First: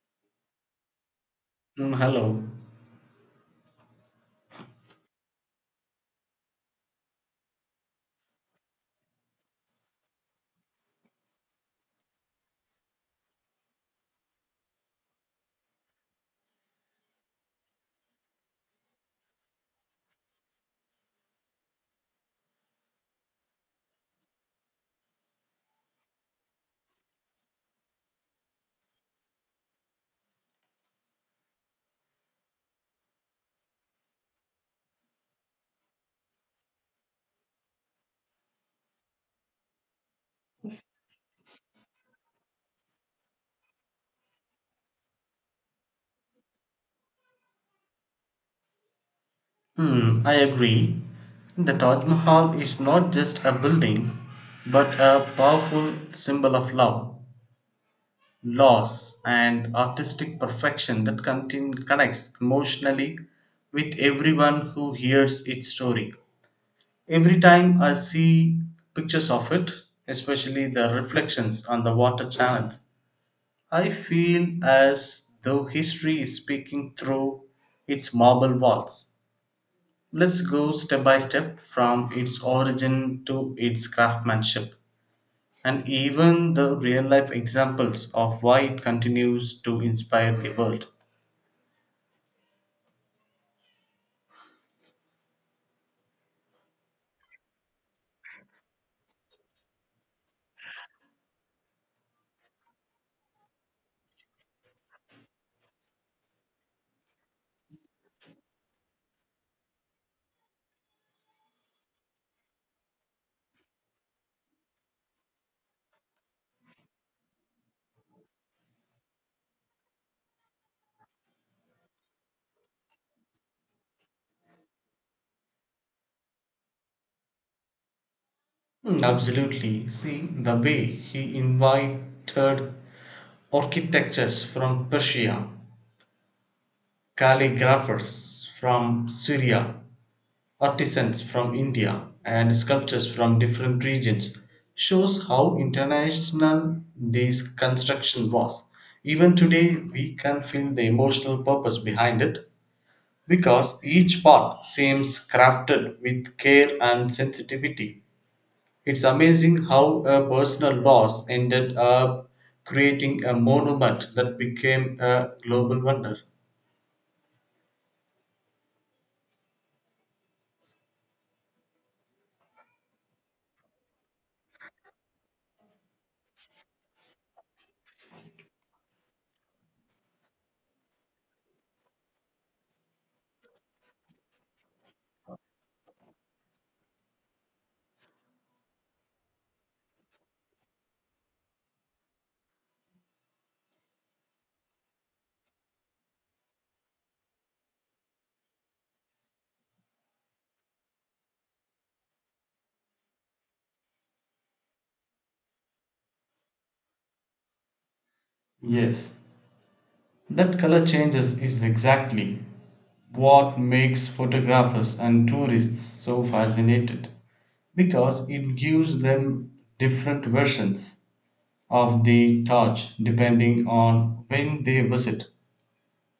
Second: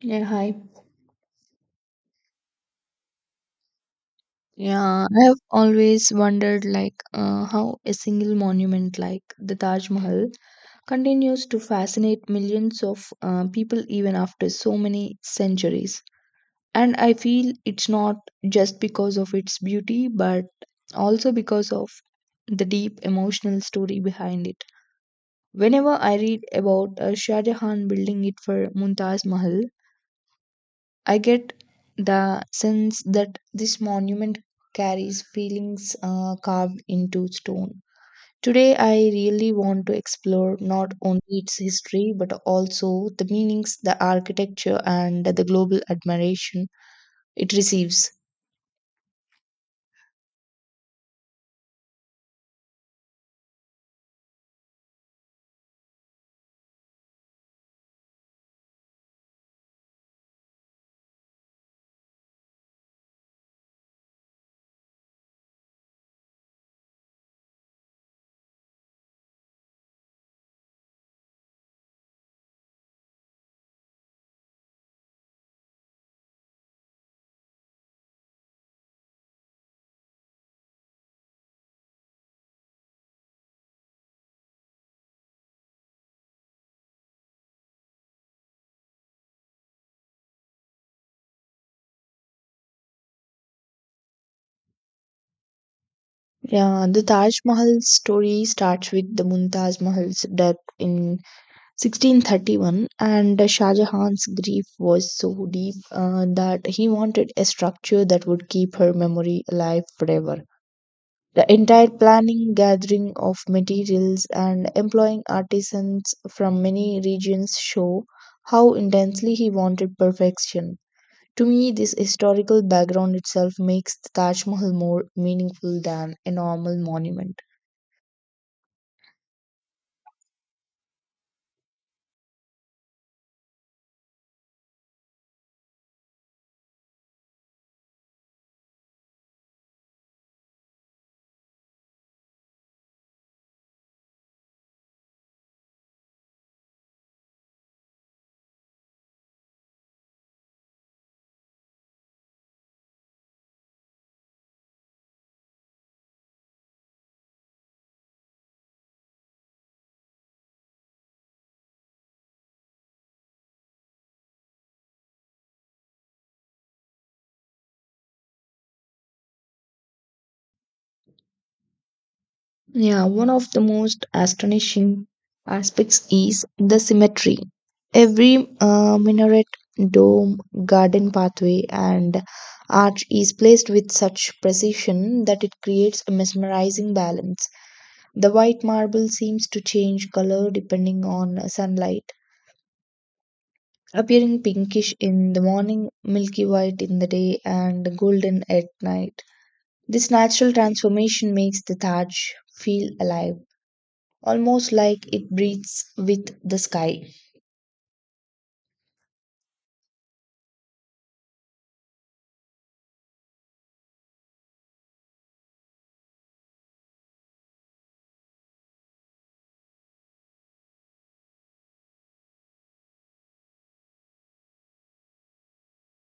Yeah, hi. Mm, hello. Yeah, I have always wondered how a single monument like the Taj Mahal continues to fascinate millions of people even after so many centuries. And I feel it's not just because of its beauty, but also because of the deep emotional story behind it. Whenever I read about Shah Jahan building it for Mumtaz Mahal, I get the sense that this monument carries feelings carved into stone. Today, I really want to explore not only its history but also the meanings, the architecture, and the global admiration it receives. I agree. The Taj Mahal is not just a building, but a powerful symbol of love, loss, and artistic perfection that connects emotionally with everyone who hears its story. Every time I see pictures of it, especially the reflections on the water channels, I feel as though history is speaking through its marble walls. Let's go step by step from its origin to its craftsmanship and even the real life examples of why it continues to inspire the world. Yeah, the Taj Mahal story starts with the Mumtaz Mahal's death in 1631, and Shah Jahan's grief was so deep that he wanted a structure that would keep her memory alive forever. The entire planning, gathering of materials, and employing artisans from many regions show how intensely he wanted perfection. To me, this historical background itself makes the Taj Mahal more meaningful than a normal monument. Absolutely. See, the way he invited architects from Persia, calligraphers from Syria, artisans from India and sculptures from different regions shows how international this construction was. Even today, we can feel the emotional purpose behind it because each part seems crafted with care and sensitivity. It's amazing how a personal loss ended up creating a monument that became a global wonder. Yeah, one of the most astonishing aspects is the symmetry. Every minaret, dome, garden pathway, and arch is placed with such precision that it creates a mesmerizing balance. The white marble seems to change color depending on sunlight, appearing pinkish in the morning, milky white in the day, and golden at night. This natural transformation makes the Taj feel alive, almost like it breathes with the sky. Yes, that color changes is exactly what makes photographers and tourists so fascinated because it gives them different versions of the Taj depending on when they visit.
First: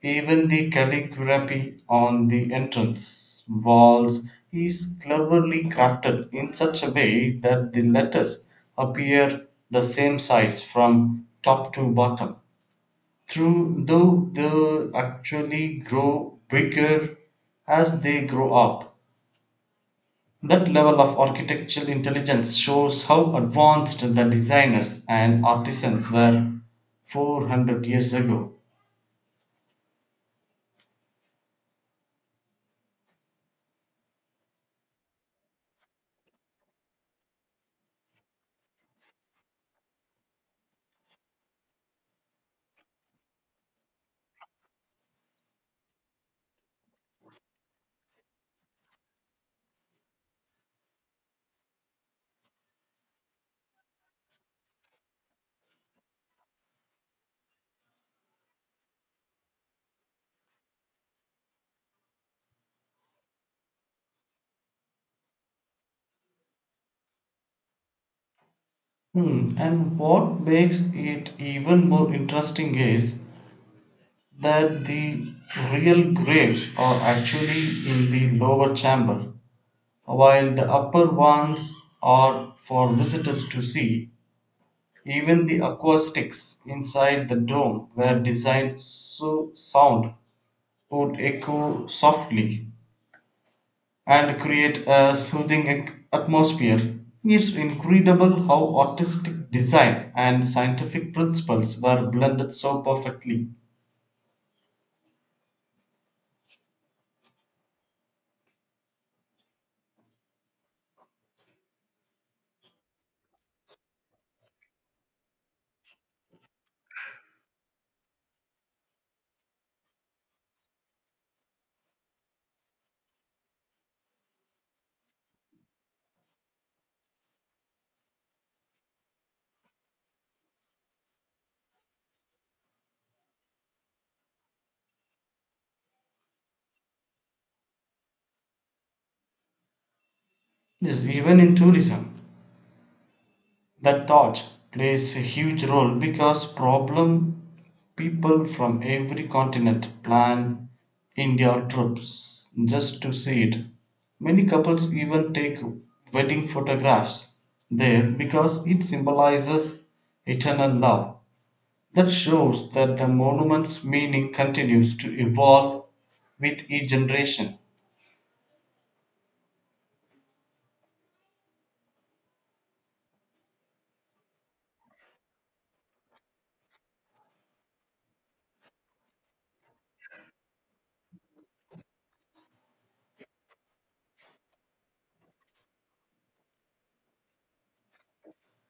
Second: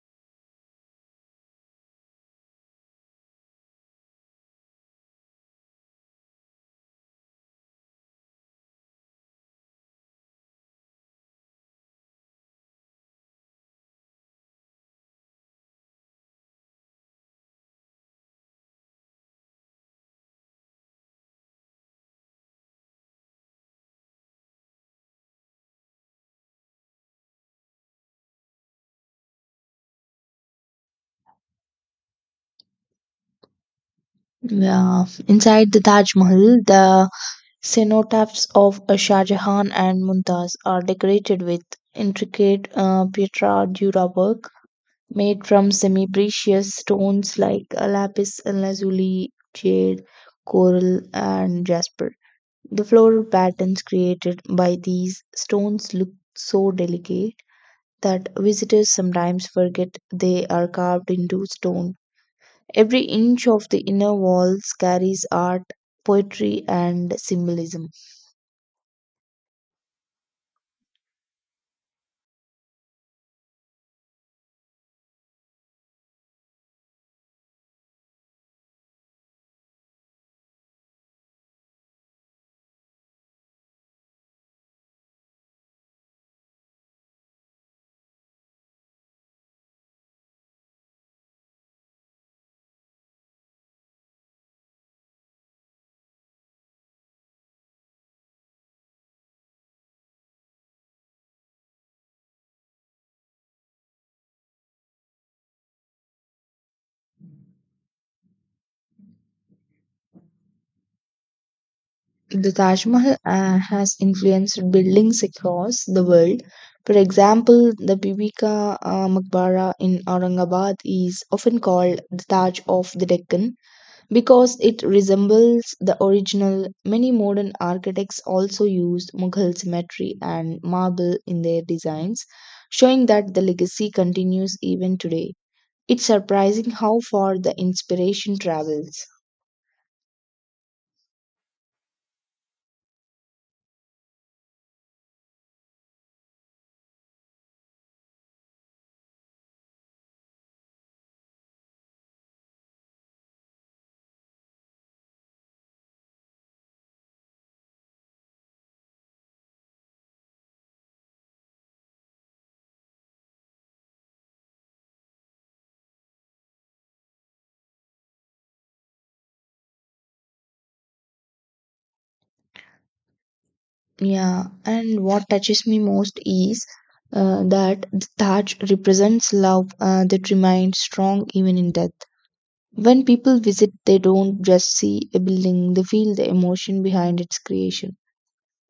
Even the calligraphy on the entrance walls is cleverly crafted in such a way that the letters appear the same size from top to bottom. Though they actually grow bigger as they grow up. That level of architectural intelligence shows how advanced the designers and artisans were 400 years ago. Yeah. Inside the Taj Mahal, the cenotaphs of Shah Jahan and Mumtaz are decorated with intricate pietra dura work made from semi precious stones like lapis lazuli, jade, coral, and jasper. The floral patterns created by these stones look so delicate that visitors sometimes forget they are carved into stone. Every inch of the inner walls carries art, poetry, and symbolism. And what makes it even more interesting is that the real graves are actually in the lower chamber, while the upper ones are for visitors to see. Even the acoustics inside the dome were designed so sound would echo softly and create a soothing atmosphere. It's incredible how artistic design and scientific principles were blended so perfectly. The Taj Mahal has influenced buildings across the world. For example, the Bibi Ka Maqbara in Aurangabad is often called the Taj of the Deccan because it resembles the original. Many modern architects also used Mughal symmetry and marble in their designs, showing that the legacy continues even today. It's surprising how far the inspiration travels. Yes, even in tourism, that thought plays a huge role because problem people from every continent plan India trips just to see it. Many couples even take wedding photographs there because it symbolizes eternal love. That shows that the monument's meaning continues to evolve with each generation. Yeah, and what touches me most is that the Taj represents love that remains strong even in death. When people visit, they don't just see a building, they feel the emotion behind its creation.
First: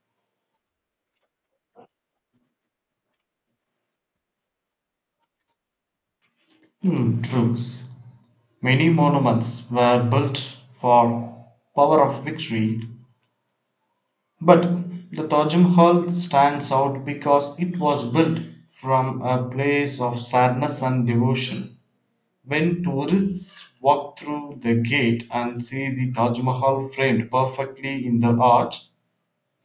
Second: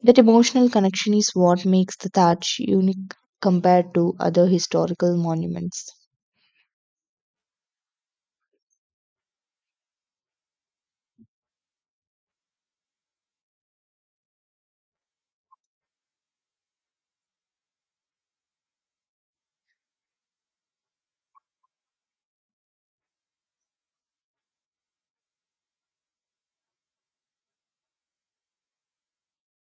That emotional connection is what makes the Taj unique compared to other historical monuments. Hmm, true. Many monuments were built for power of victory. But the Taj Mahal stands out because it was built from a place of sadness and devotion. When tourists walk through the gate and see the Taj Mahal framed perfectly in the arch,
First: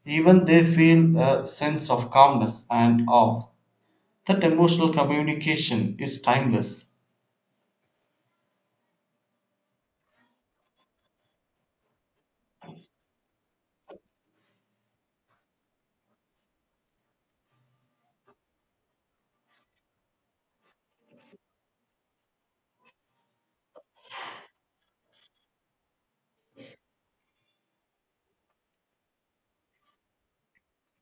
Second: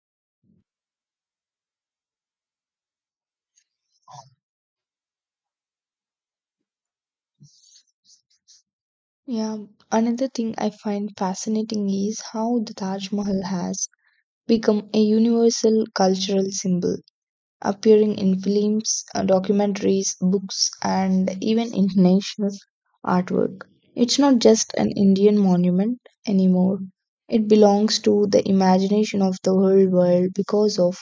even they feel a sense of calmness and awe. That emotional communication is timeless. Yeah, another thing I find fascinating is how the Taj Mahal has become a universal cultural symbol, appearing in films, documentaries, books, and even international artwork. It's not just an Indian monument anymore. It belongs to the imagination of the whole world because of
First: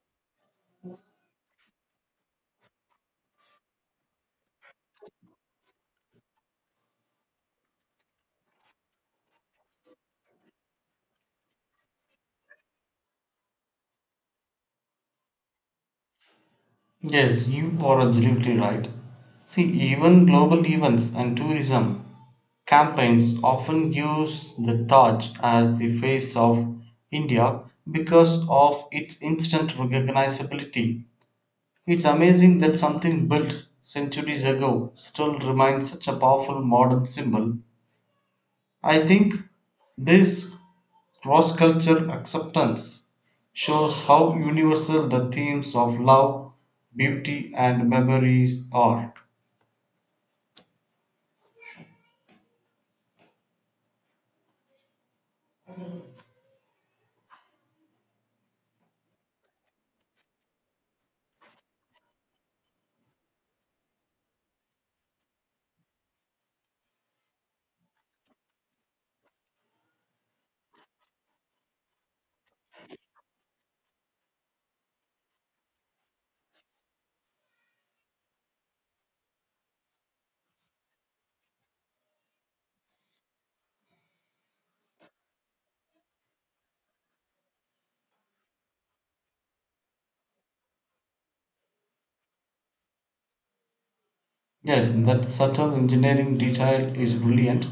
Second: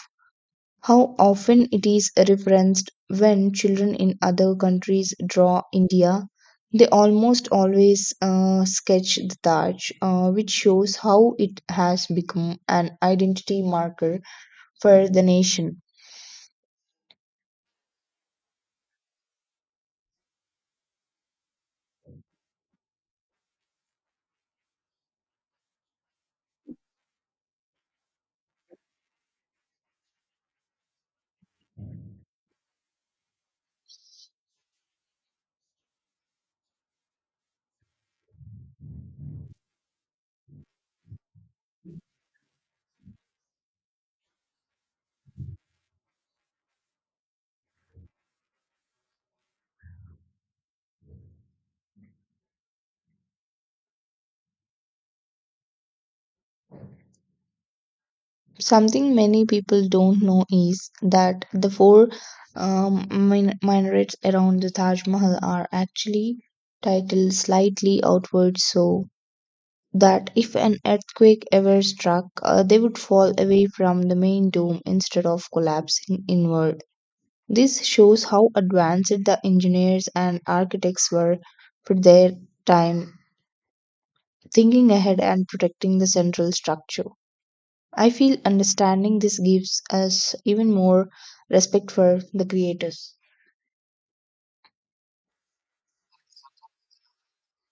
how often it is referenced. When children in other countries draw India, they almost always sketch the Taj, which shows how it has become an identity marker for the nation. Yes, you are absolutely right. See, even global events and tourism campaigns often use the Taj as the face of India because of its instant recognizability. It's amazing that something built centuries ago still remains such a powerful modern symbol. I think this cross cultural acceptance shows how universal the themes of love, beauty, and memories are. Something many people don't know is that the four minarets around the Taj Mahal are actually titled slightly outward, so that if an earthquake ever struck, they would fall away from the main dome instead of collapsing inward. This shows how advanced the engineers and architects were for their time, thinking ahead and protecting the central structure. I feel understanding this gives us even more respect for the creators. Yes, that subtle engineering detail is brilliant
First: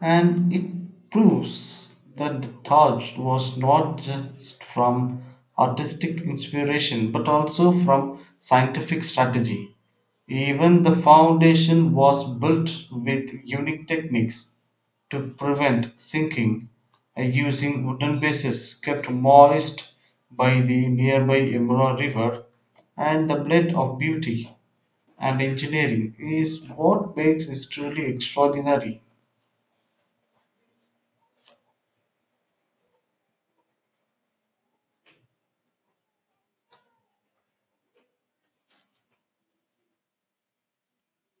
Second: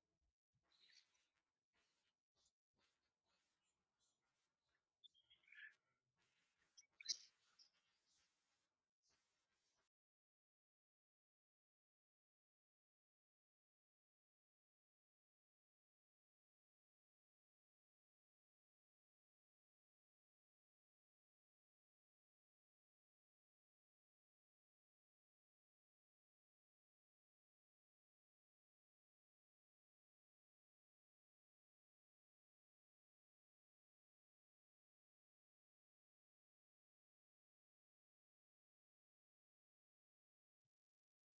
and it proves that the Taj was not just from artistic inspiration but also from scientific strategy. Even the foundation was built with unique techniques to prevent sinking, using wooden bases kept moist by the nearby Yamuna river, and the blend of beauty and engineering is what makes it truly extraordinary.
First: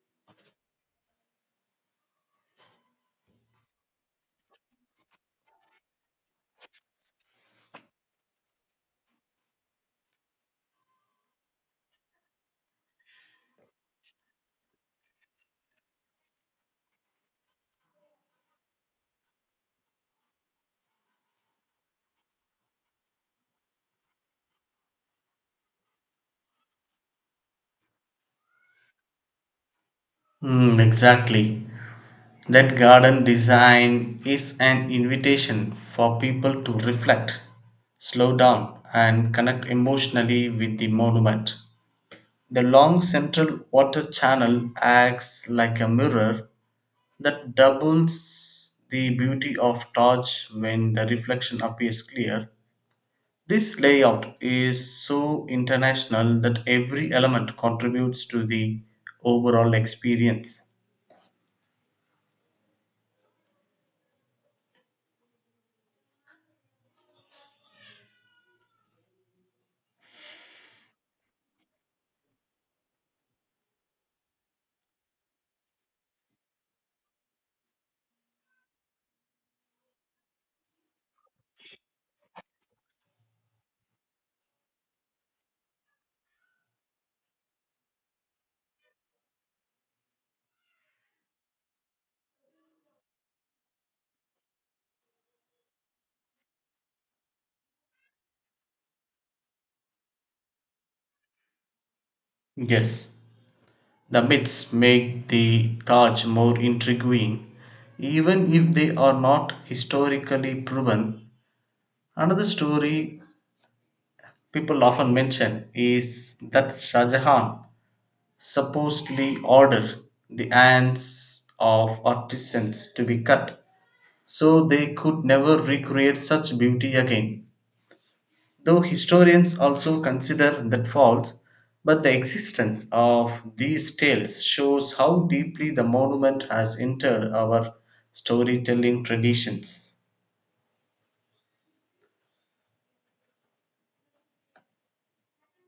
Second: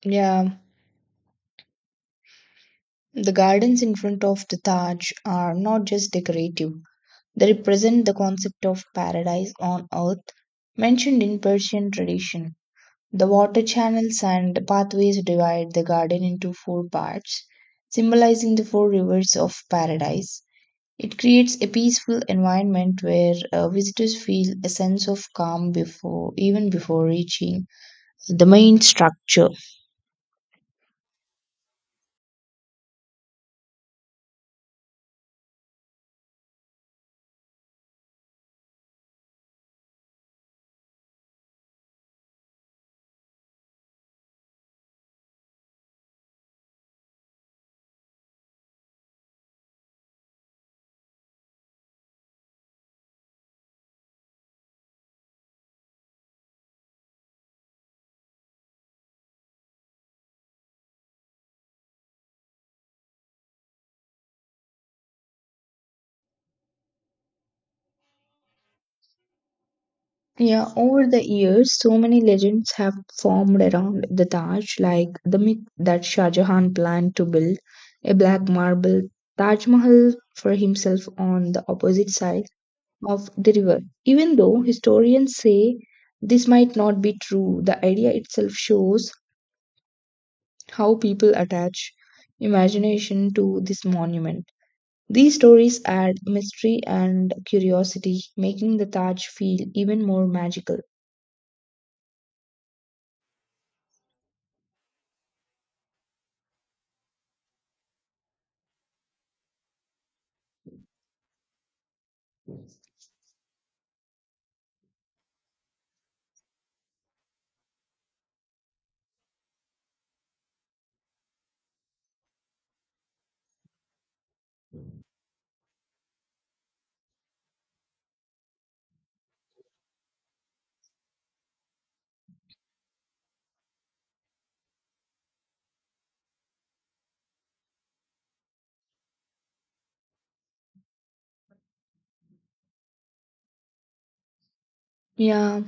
Yeah, the gardens in front of the Taj are not just decorative. They represent the concept of paradise on earth mentioned in Persian tradition. The water channels and pathways divide the garden into four parts, symbolizing the four rivers of paradise. It creates a peaceful environment where visitors feel a sense of calm before even before reaching the main structure. Exactly. That garden design is an invitation for people to reflect, slow down, and connect emotionally with the monument. The long central water channel acts like a mirror that doubles the beauty of torch when the reflection appears clear. This layout is so international that every element contributes to the overall experience. Yeah, over the years, so many legends have formed around the Taj, like the myth that Shah Jahan planned to build a black marble Taj Mahal for himself on the opposite side of the river. Even though historians say this might not be true, the idea itself shows how people attach imagination to this monument. These stories add mystery and curiosity, making the Taj feel even more magical. Yes, the myths make the Taj more intriguing, even if they are not historically proven. Another story people often mention is that Shah Jahan supposedly ordered the hands of artisans to be cut so they could never recreate such beauty again, though historians also consider that false. But the existence of these tales shows how deeply the monument has entered our storytelling traditions. Yeah,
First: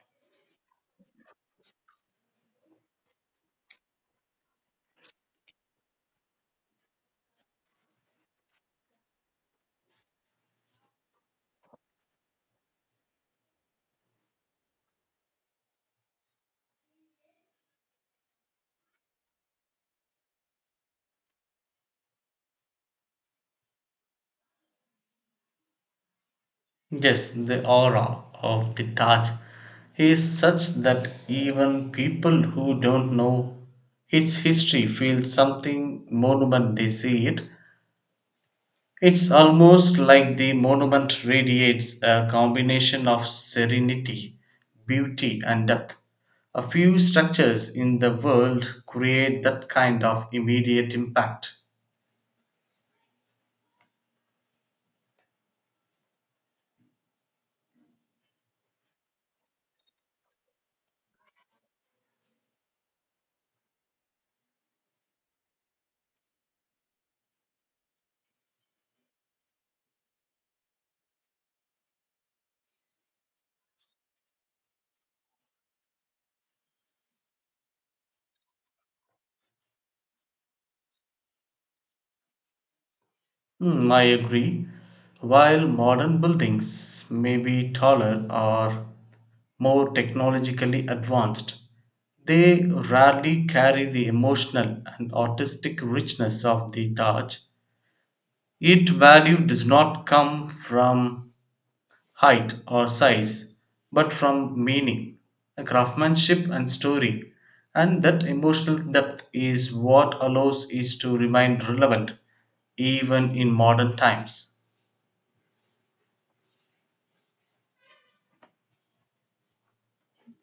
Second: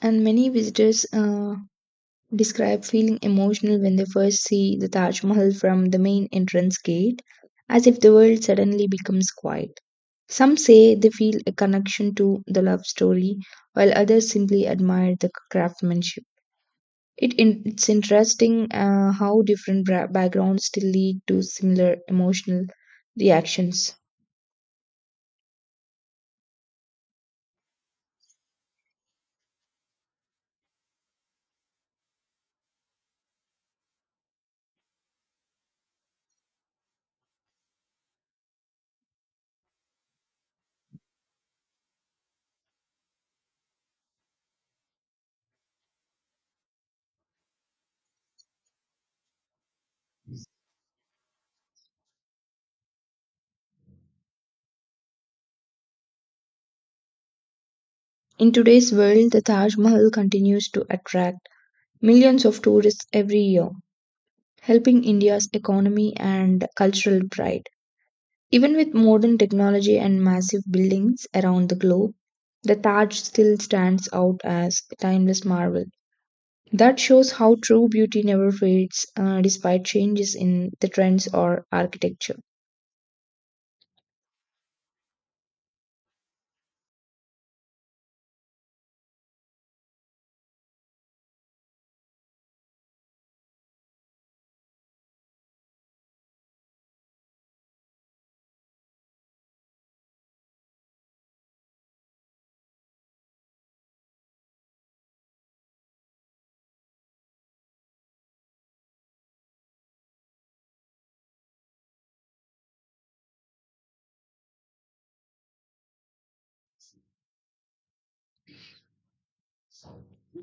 and many visitors describe feeling emotional when they first see the Taj Mahal from the main entrance gate, as if the world suddenly becomes quiet. Some say they feel a connection to the love story, while others simply admire the craftsmanship. It's interesting how different backgrounds still lead to similar emotional reactions. Yes, the aura of the Taj is such that even people who don't know its history feel something monument they see it. It's almost like the monument radiates a combination of serenity, beauty, and depth. A few structures in the world create that kind of immediate impact. In today's world, the Taj Mahal continues to attract millions of tourists every year, helping India's economy and cultural pride. Even with modern technology and massive buildings around the globe, the Taj still stands out as a timeless marvel. That shows how true beauty never fades despite changes in the trends or architecture. I agree. While modern buildings may be taller or more technologically advanced, they rarely carry the emotional and artistic richness of the Taj. Its value does not come from height or size, but from meaning, craftsmanship, and story. And that emotional depth is what allows it to remain relevant even in modern times.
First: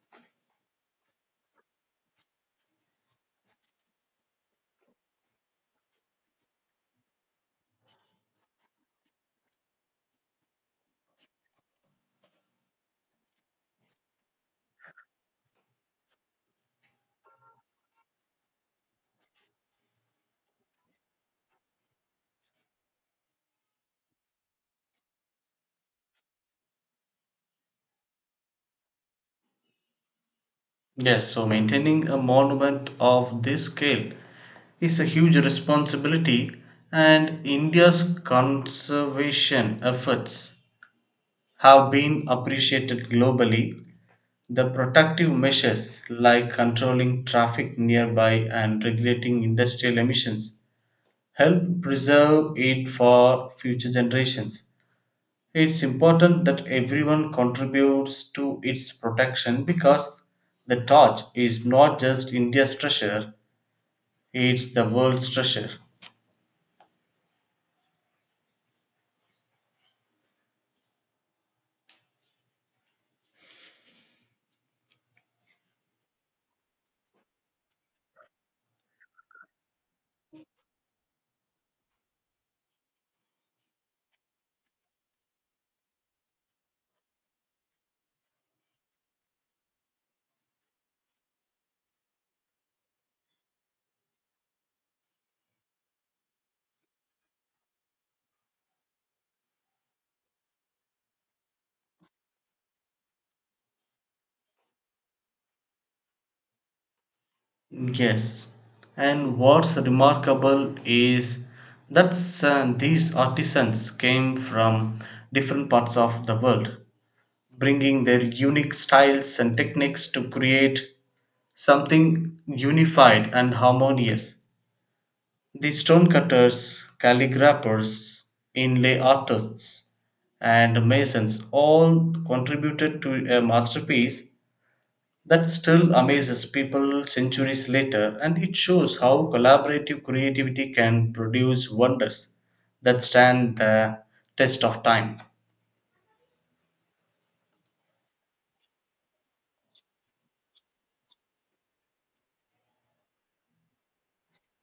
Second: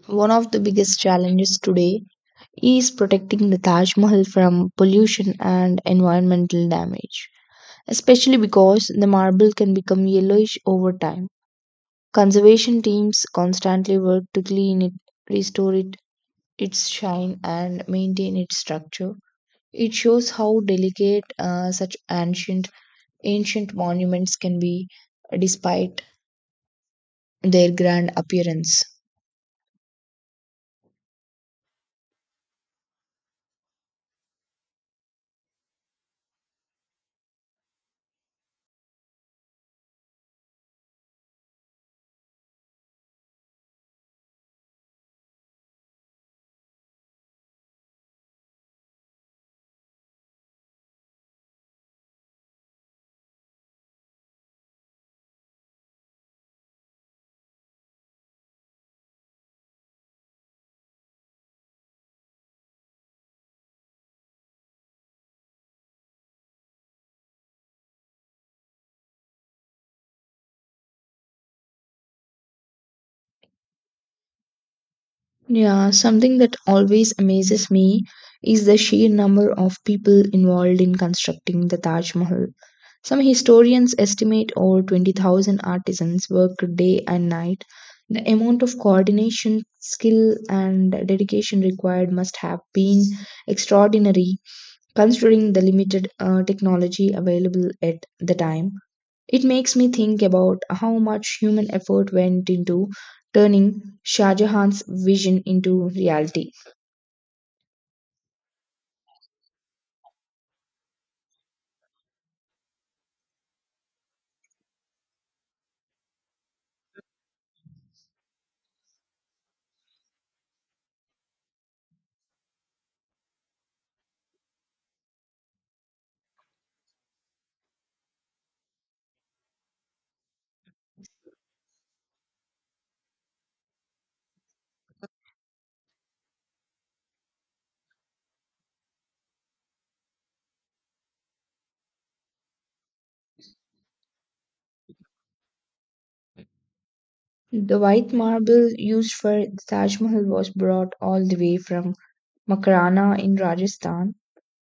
One of the biggest challenges today is protecting the Taj Mahal from pollution and environmental damage, especially because the marble can become yellowish over time. Conservation teams constantly work to clean it, restore it, its shine, and maintain its structure. It shows how delicate such ancient monuments can be despite their grand appearance. Yes, so maintaining a monument of this scale is a huge responsibility, and India's conservation efforts have been appreciated globally. The protective measures like controlling traffic nearby and regulating industrial emissions help preserve it for future generations. It's important that everyone contributes to its protection because the torch is not just India's treasure, it's the world's treasure. Yeah, something that always amazes me is the sheer number of people involved in constructing the Taj Mahal. Some historians estimate over 20,000 artisans worked day and night. The amount of coordination, skill, and dedication required must have been extraordinary, considering the limited technology available at the time. It makes me think about how much human effort went into turning Shah Jahan's vision into reality. Yes. And what's remarkable is that these artisans came from different parts of the world, bringing their unique styles and techniques to create something unified and harmonious. The stonecutters, calligraphers, inlay artists, and masons all contributed to a masterpiece that still amazes people centuries later, and it shows how collaborative creativity can produce wonders that stand the test of time. The white marble used for the Taj Mahal was brought all the way from Makarana in Rajasthan,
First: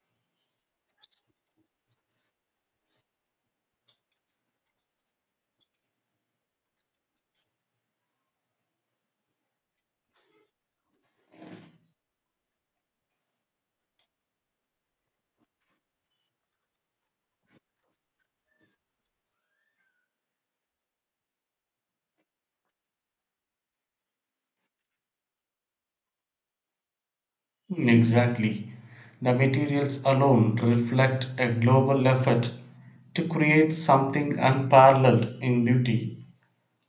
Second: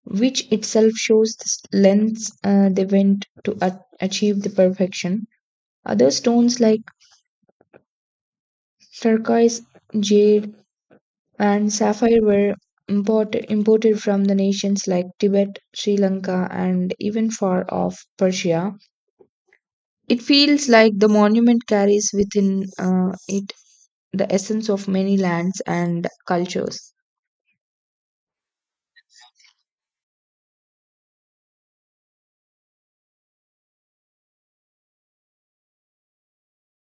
which itself shows the lengths they went to achieve the perfection. Other stones like turquoise, jade, and sapphire were imported from the nations like Tibet, Sri Lanka, and even far off Persia. It feels like the monument carries within it the essence of many lands and cultures. Exactly. The materials alone reflect a global effort to create something unparalleled in beauty.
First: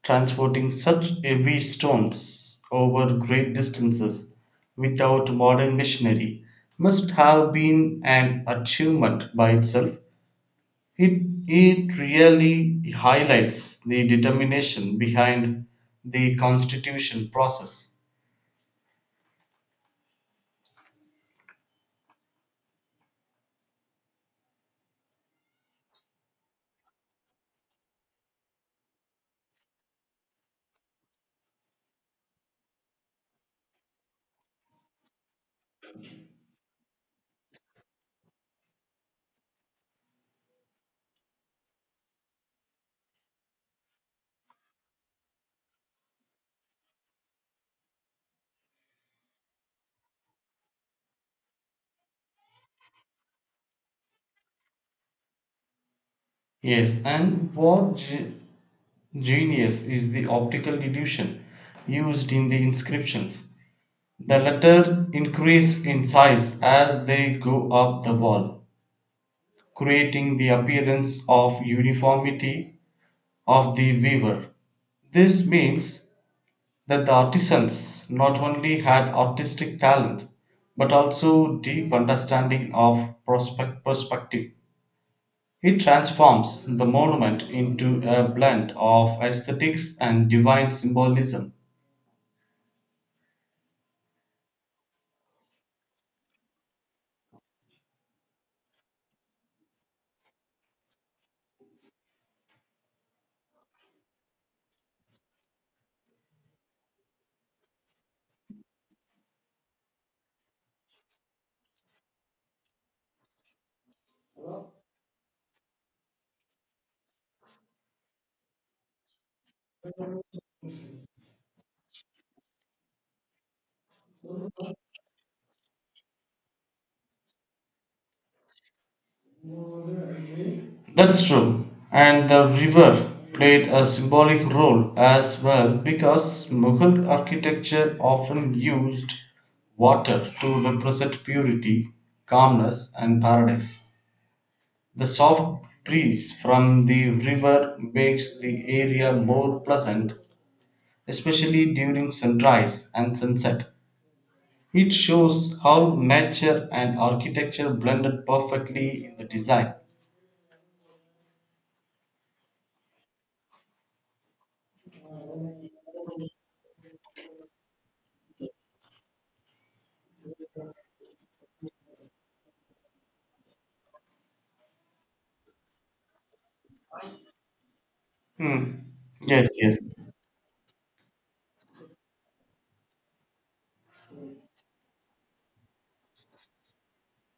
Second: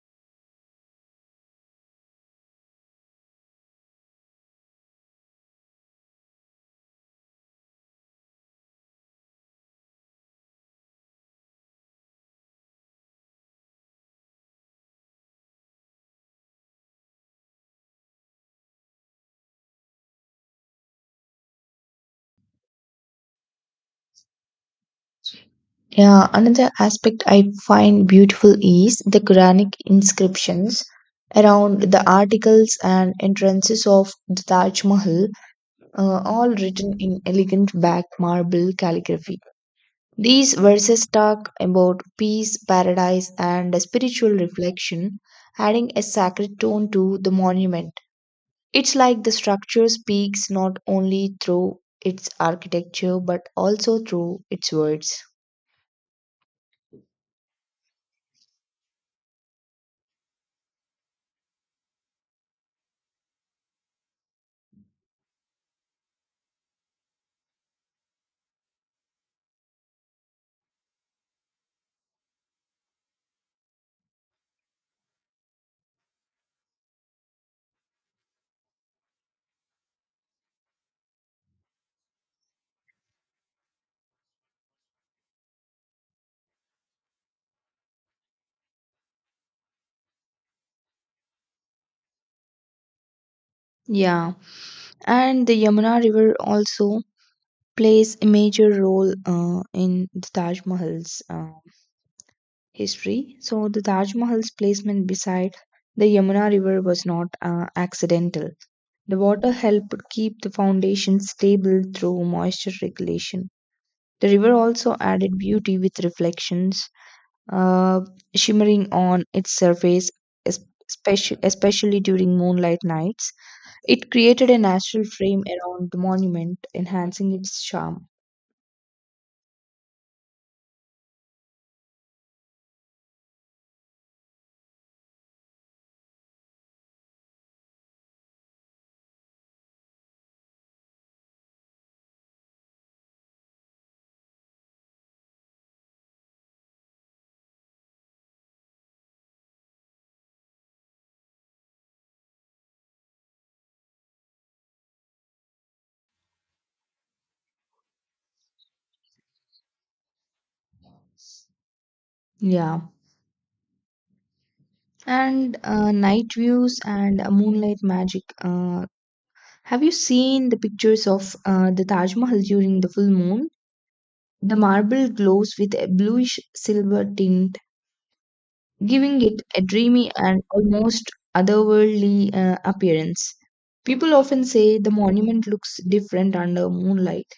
Transporting such heavy stones over great distances without modern machinery must have been an achievement by itself. It, it really highlights the determination behind the constitution process. Yeah, another aspect I find beautiful is the Quranic inscriptions around the articles and entrances of the Taj Mahal, all written in elegant back marble calligraphy. These verses talk about peace, paradise, and spiritual reflection, adding a sacred tone to the monument. It's like the structure speaks not only through its architecture but also through its words. Yes, and what genius is the optical illusion used in the inscriptions? The letters increase in size as they go up the wall creating the appearance of uniformity of the weaver. This means that the artisans not only had artistic talent but also deep understanding of prospect perspective. It transforms the monument into a blend of aesthetics and divine symbolism. Yeah, and the Yamuna River also plays a major role in the Taj Mahal's history. So, the Taj Mahal's placement beside the Yamuna River was not accidental. The water helped keep the foundation stable through moisture regulation. The river also added beauty with reflections uh, shimmering on its surface, especially during moonlight nights. It created a natural frame around the monument, enhancing its charm. That's true. And the river played a symbolic role as well because Mughal architecture often used water to represent purity, calmness, and paradise. The soft breeze from the river makes the area more pleasant, especially during sunrise and sunset. It shows how nature and architecture blended perfectly in the design. Yeah. And night views and moonlight magic. Have you seen the pictures of the Taj Mahal during the full moon? The marble glows with a bluish silver tint, Hmm. giving it Yes, a yes. dreamy and almost otherworldly appearance. People often say the monument looks different under moonlight,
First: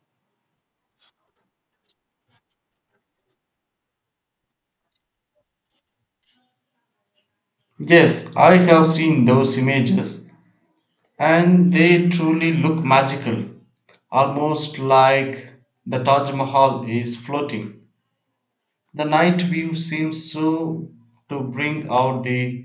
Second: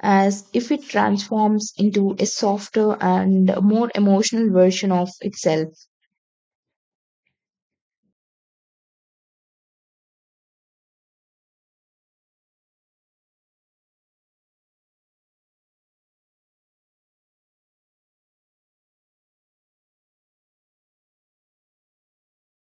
as if it transforms into a softer and more emotional version of itself. Yes, I have seen those images and they truly look magical, almost like the Taj Mahal is floating. The night view seems so to bring out the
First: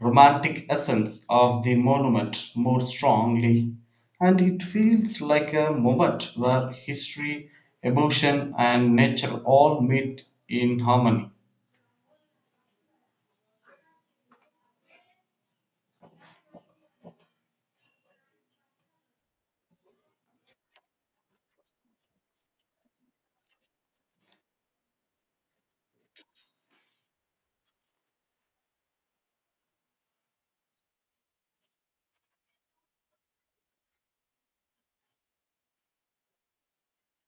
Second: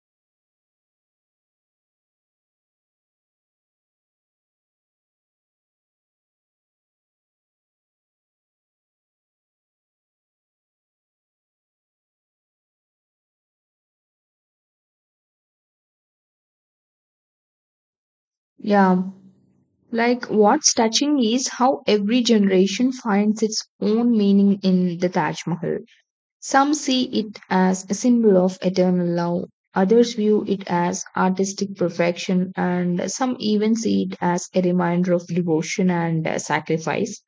romantic essence of the monument more strongly, and it feels like a moment where history, emotion, and nature all meet in harmony. Yeah, like what's touching is how every generation finds its own meaning in the Taj Mahal. Some see it as a symbol of eternal love, others view it as artistic perfection, and some even see it as a reminder of devotion and sacrifice.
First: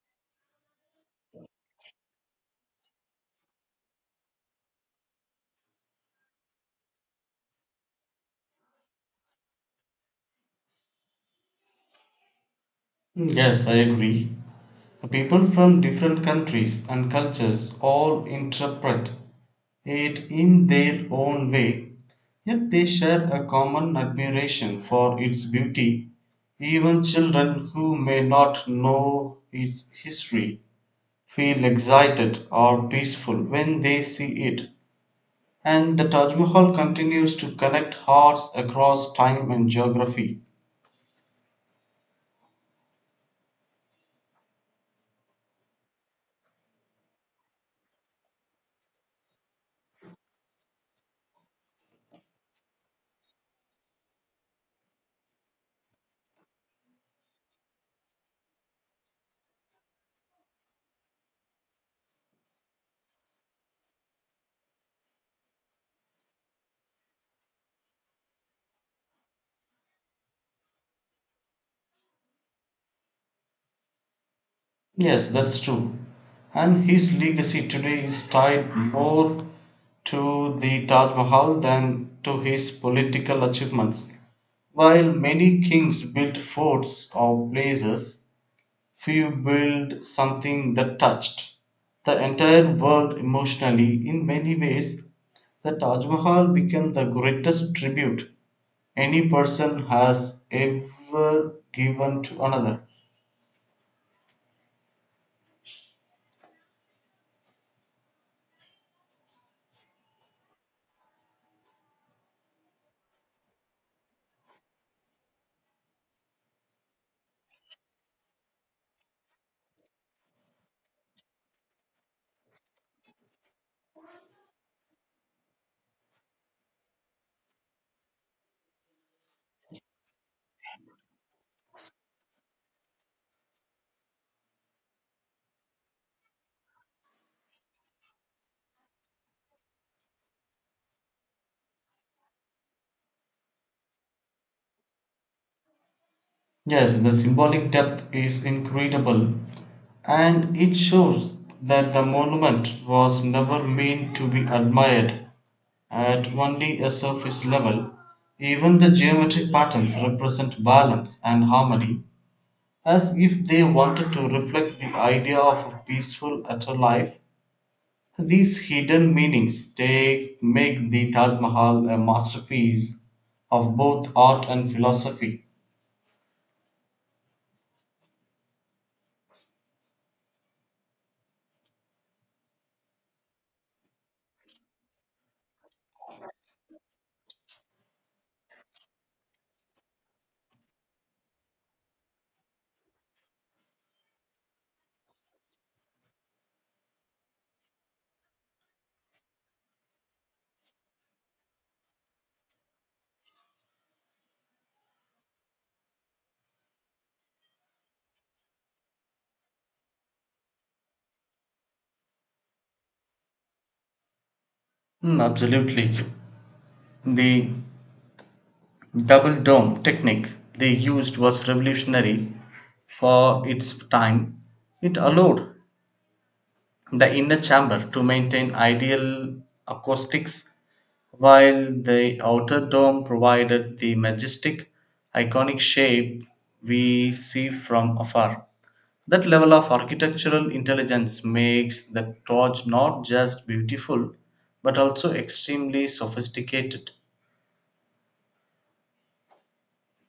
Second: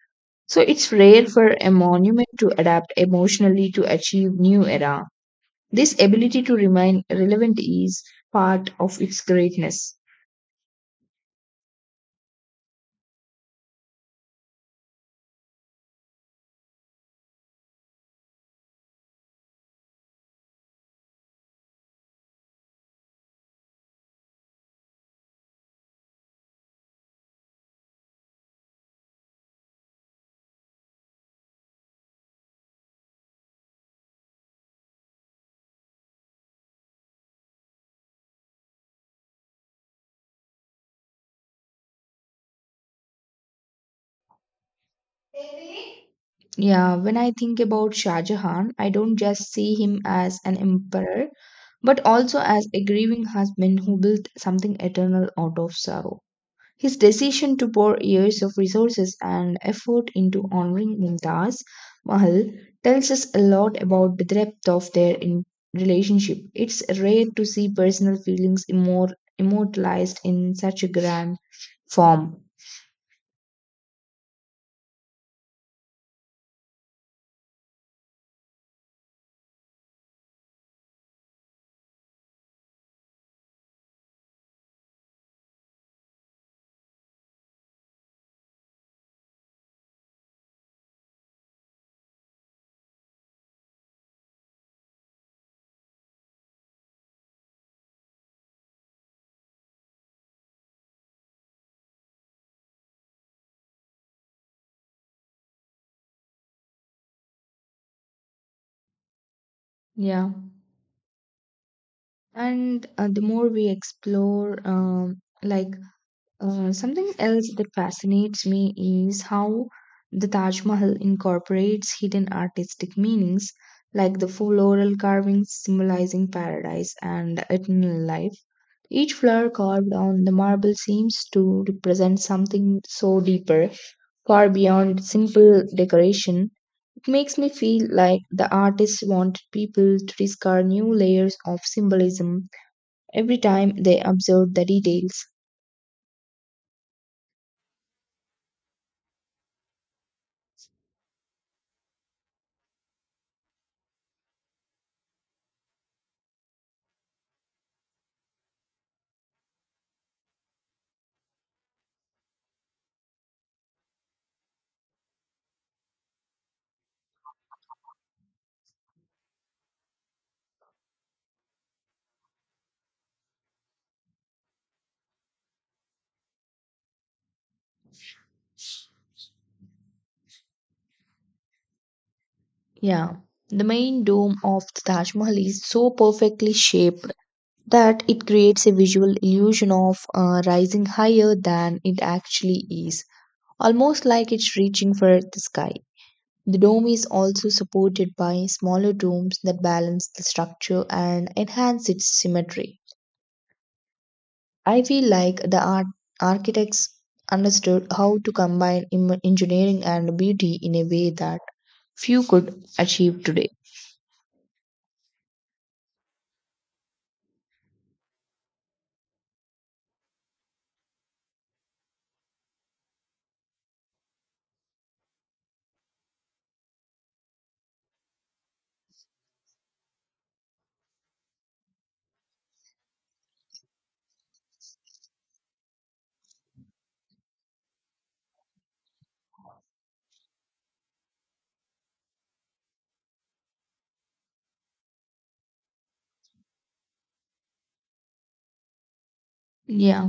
So it's rare for a monument to adapt emotionally to achieve new era. This ability to remain relevant is part of its greatness. Yes, I agree. People from different countries and cultures all interpret it in their own way, yet they share a common admiration for its beauty. Even children who may not know its history feel excited or peaceful when they see it, and the Taj Mahal continues to connect hearts across time and geography. Yeah, when I think about Shah Jahan, I don't just see him as an emperor, but also as a grieving husband who built something eternal out of sorrow. His decision to pour years of resources and effort into honoring Mumtaz Mahal tells us a lot about the depth of their relationship. It's rare to see personal feelings immortalized in such a grand form. Yes, that's true. And his legacy today is tied more to the Taj Mahal than to his political achievements. While many kings built forts or places, few built something that touched the entire world emotionally. In many ways, the Taj Mahal became the greatest tribute any person has ever given to another. Yeah. And the more we explore, like something else that fascinates me is how the Taj Mahal incorporates hidden artistic meanings, like the floral carvings symbolizing paradise and eternal life. Each flower carved on the marble seems to represent something so deeper, far beyond simple decoration. It makes me feel like the artist wanted people to discover new layers of symbolism every time they observed the details. Yes, the symbolic depth is incredible, and it shows that the monument was never meant to be admired at only a surface level. Even the geometric patterns represent balance and harmony, as if they wanted to reflect the idea of a peaceful afterlife. These hidden meanings they make the Taj Mahal a masterpiece of both art and philosophy. Yeah. The main dome of the Taj Mahal is so perfectly shaped that it creates a visual illusion of rising higher than it actually is, almost like it's reaching for the sky. The dome is also supported by smaller domes that balance the structure and enhance its symmetry. I feel like the architects understood how to combine engineering and beauty in a way that few could achieve today. Absolutely. The double dome technique they used was revolutionary for its time. It allowed the inner chamber to maintain ideal acoustics while the outer dome provided the majestic, iconic shape we see from afar. That level of architectural intelligence makes the torch not just beautiful but also extremely sophisticated. Yeah.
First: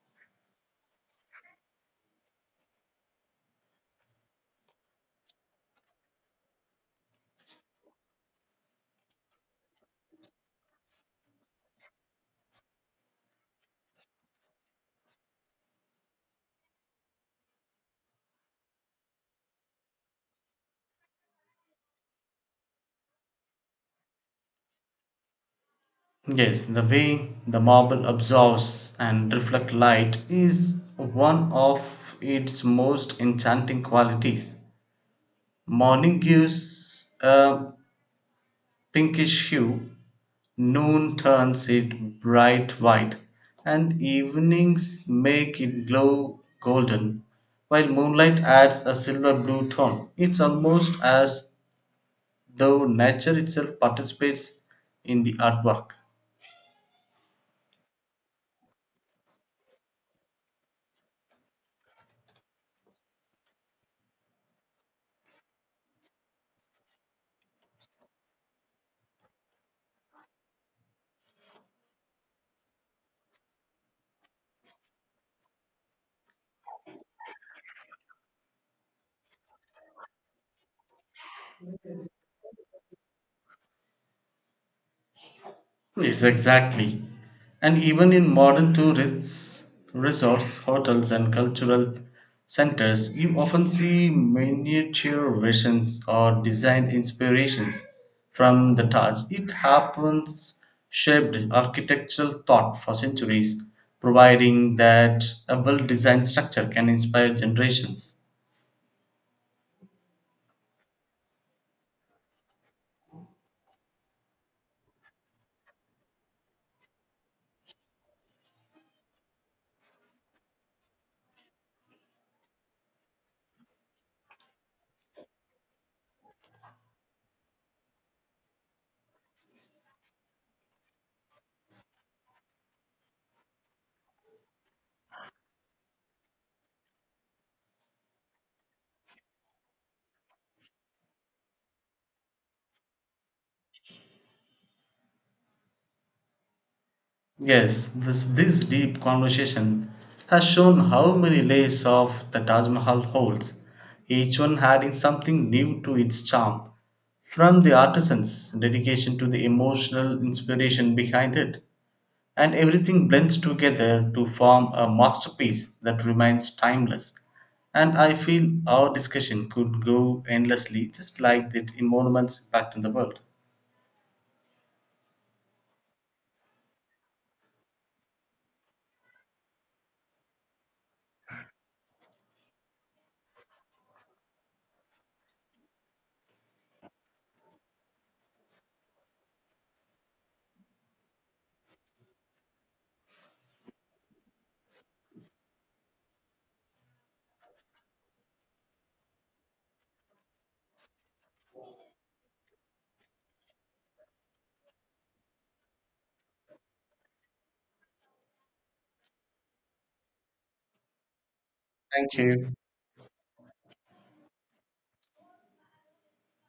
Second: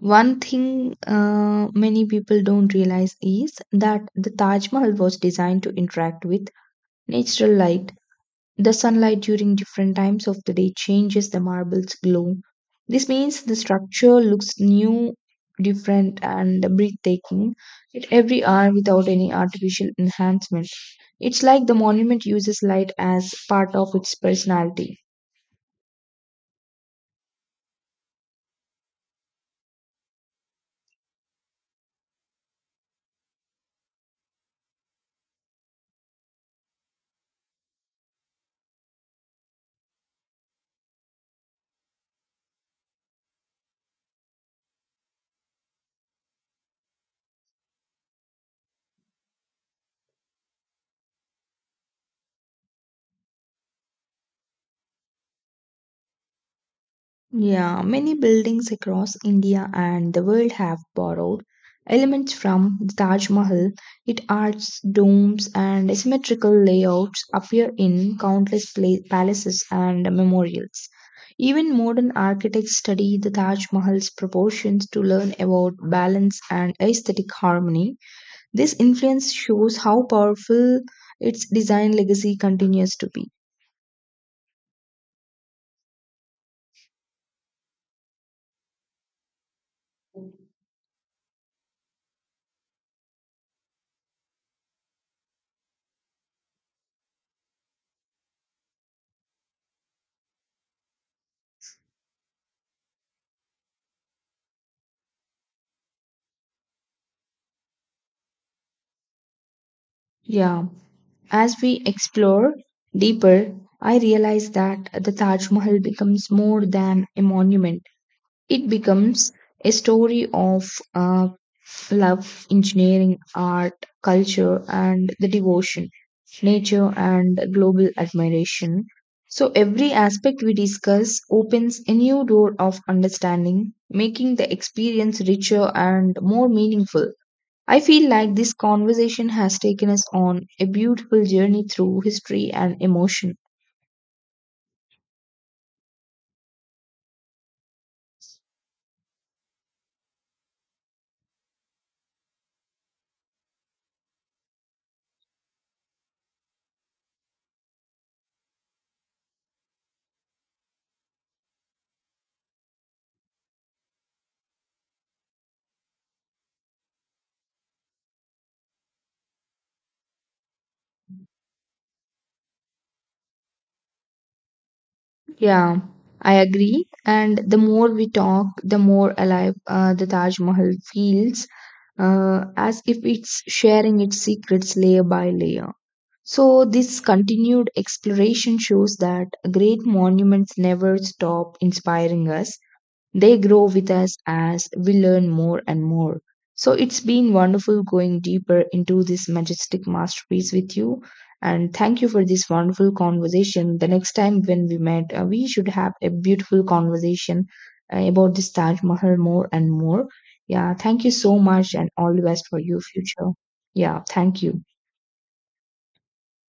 One thing many people don't realize is that the Taj Mahal was designed to interact with natural light. The sunlight during different times of the day changes the marble's glow. This means the structure looks new, different, and breathtaking at every hour without any artificial enhancement. It's like the monument uses light as part of its personality. Yes, the way the marble absorbs and reflects light is one of its most enchanting qualities. Morning gives a pinkish hue, noon turns it bright white, and evenings make it glow golden, while moonlight adds a silver blue tone. It's almost as though nature itself participates in the artwork. Yeah, many buildings across India and the world have borrowed elements from the Taj Mahal. Its arches, domes, and asymmetrical layouts appear in countless palaces and memorials. Even modern architects study the Taj Mahal's proportions to learn about balance and aesthetic harmony. This influence shows how powerful its design legacy continues to be. Yes, exactly. And even in modern tourists, resorts, hotels, and cultural centers, you often see miniature versions or design inspirations from the Taj. It happens shaped architectural thought for centuries, providing that a well designed structure can inspire generations. Yeah. As we explore deeper, I realize that the Taj Mahal becomes more than a monument. It becomes a story of uh, love, engineering, art, culture, and the devotion, nature, and global admiration. So, every aspect we discuss opens a new door of understanding, making the experience richer and more meaningful. I feel like this conversation has taken us on a beautiful journey through history and emotion. Yes, this deep conversation has shown how many layers of the Taj Mahal holds, each one adding something new to its charm. From the artisan's dedication to the emotional inspiration behind it, and everything blends together to form a masterpiece that remains timeless. And I feel our discussion could go endlessly, just like the monuments impact in the world. Yeah, I agree. And the more we talk, the more alive the Taj Mahal feels, as if it's sharing its secrets layer by layer. So, this continued exploration shows that great monuments never stop inspiring us. They grow with us as we learn more and more. So it's been wonderful going deeper into this majestic masterpiece with you. And thank you for this wonderful conversation. The next time when we met, we should have a beautiful conversation about this Taj Mahal more and more. Yeah, thank you so much and all Thank the best you. for your future. Yeah, thank you.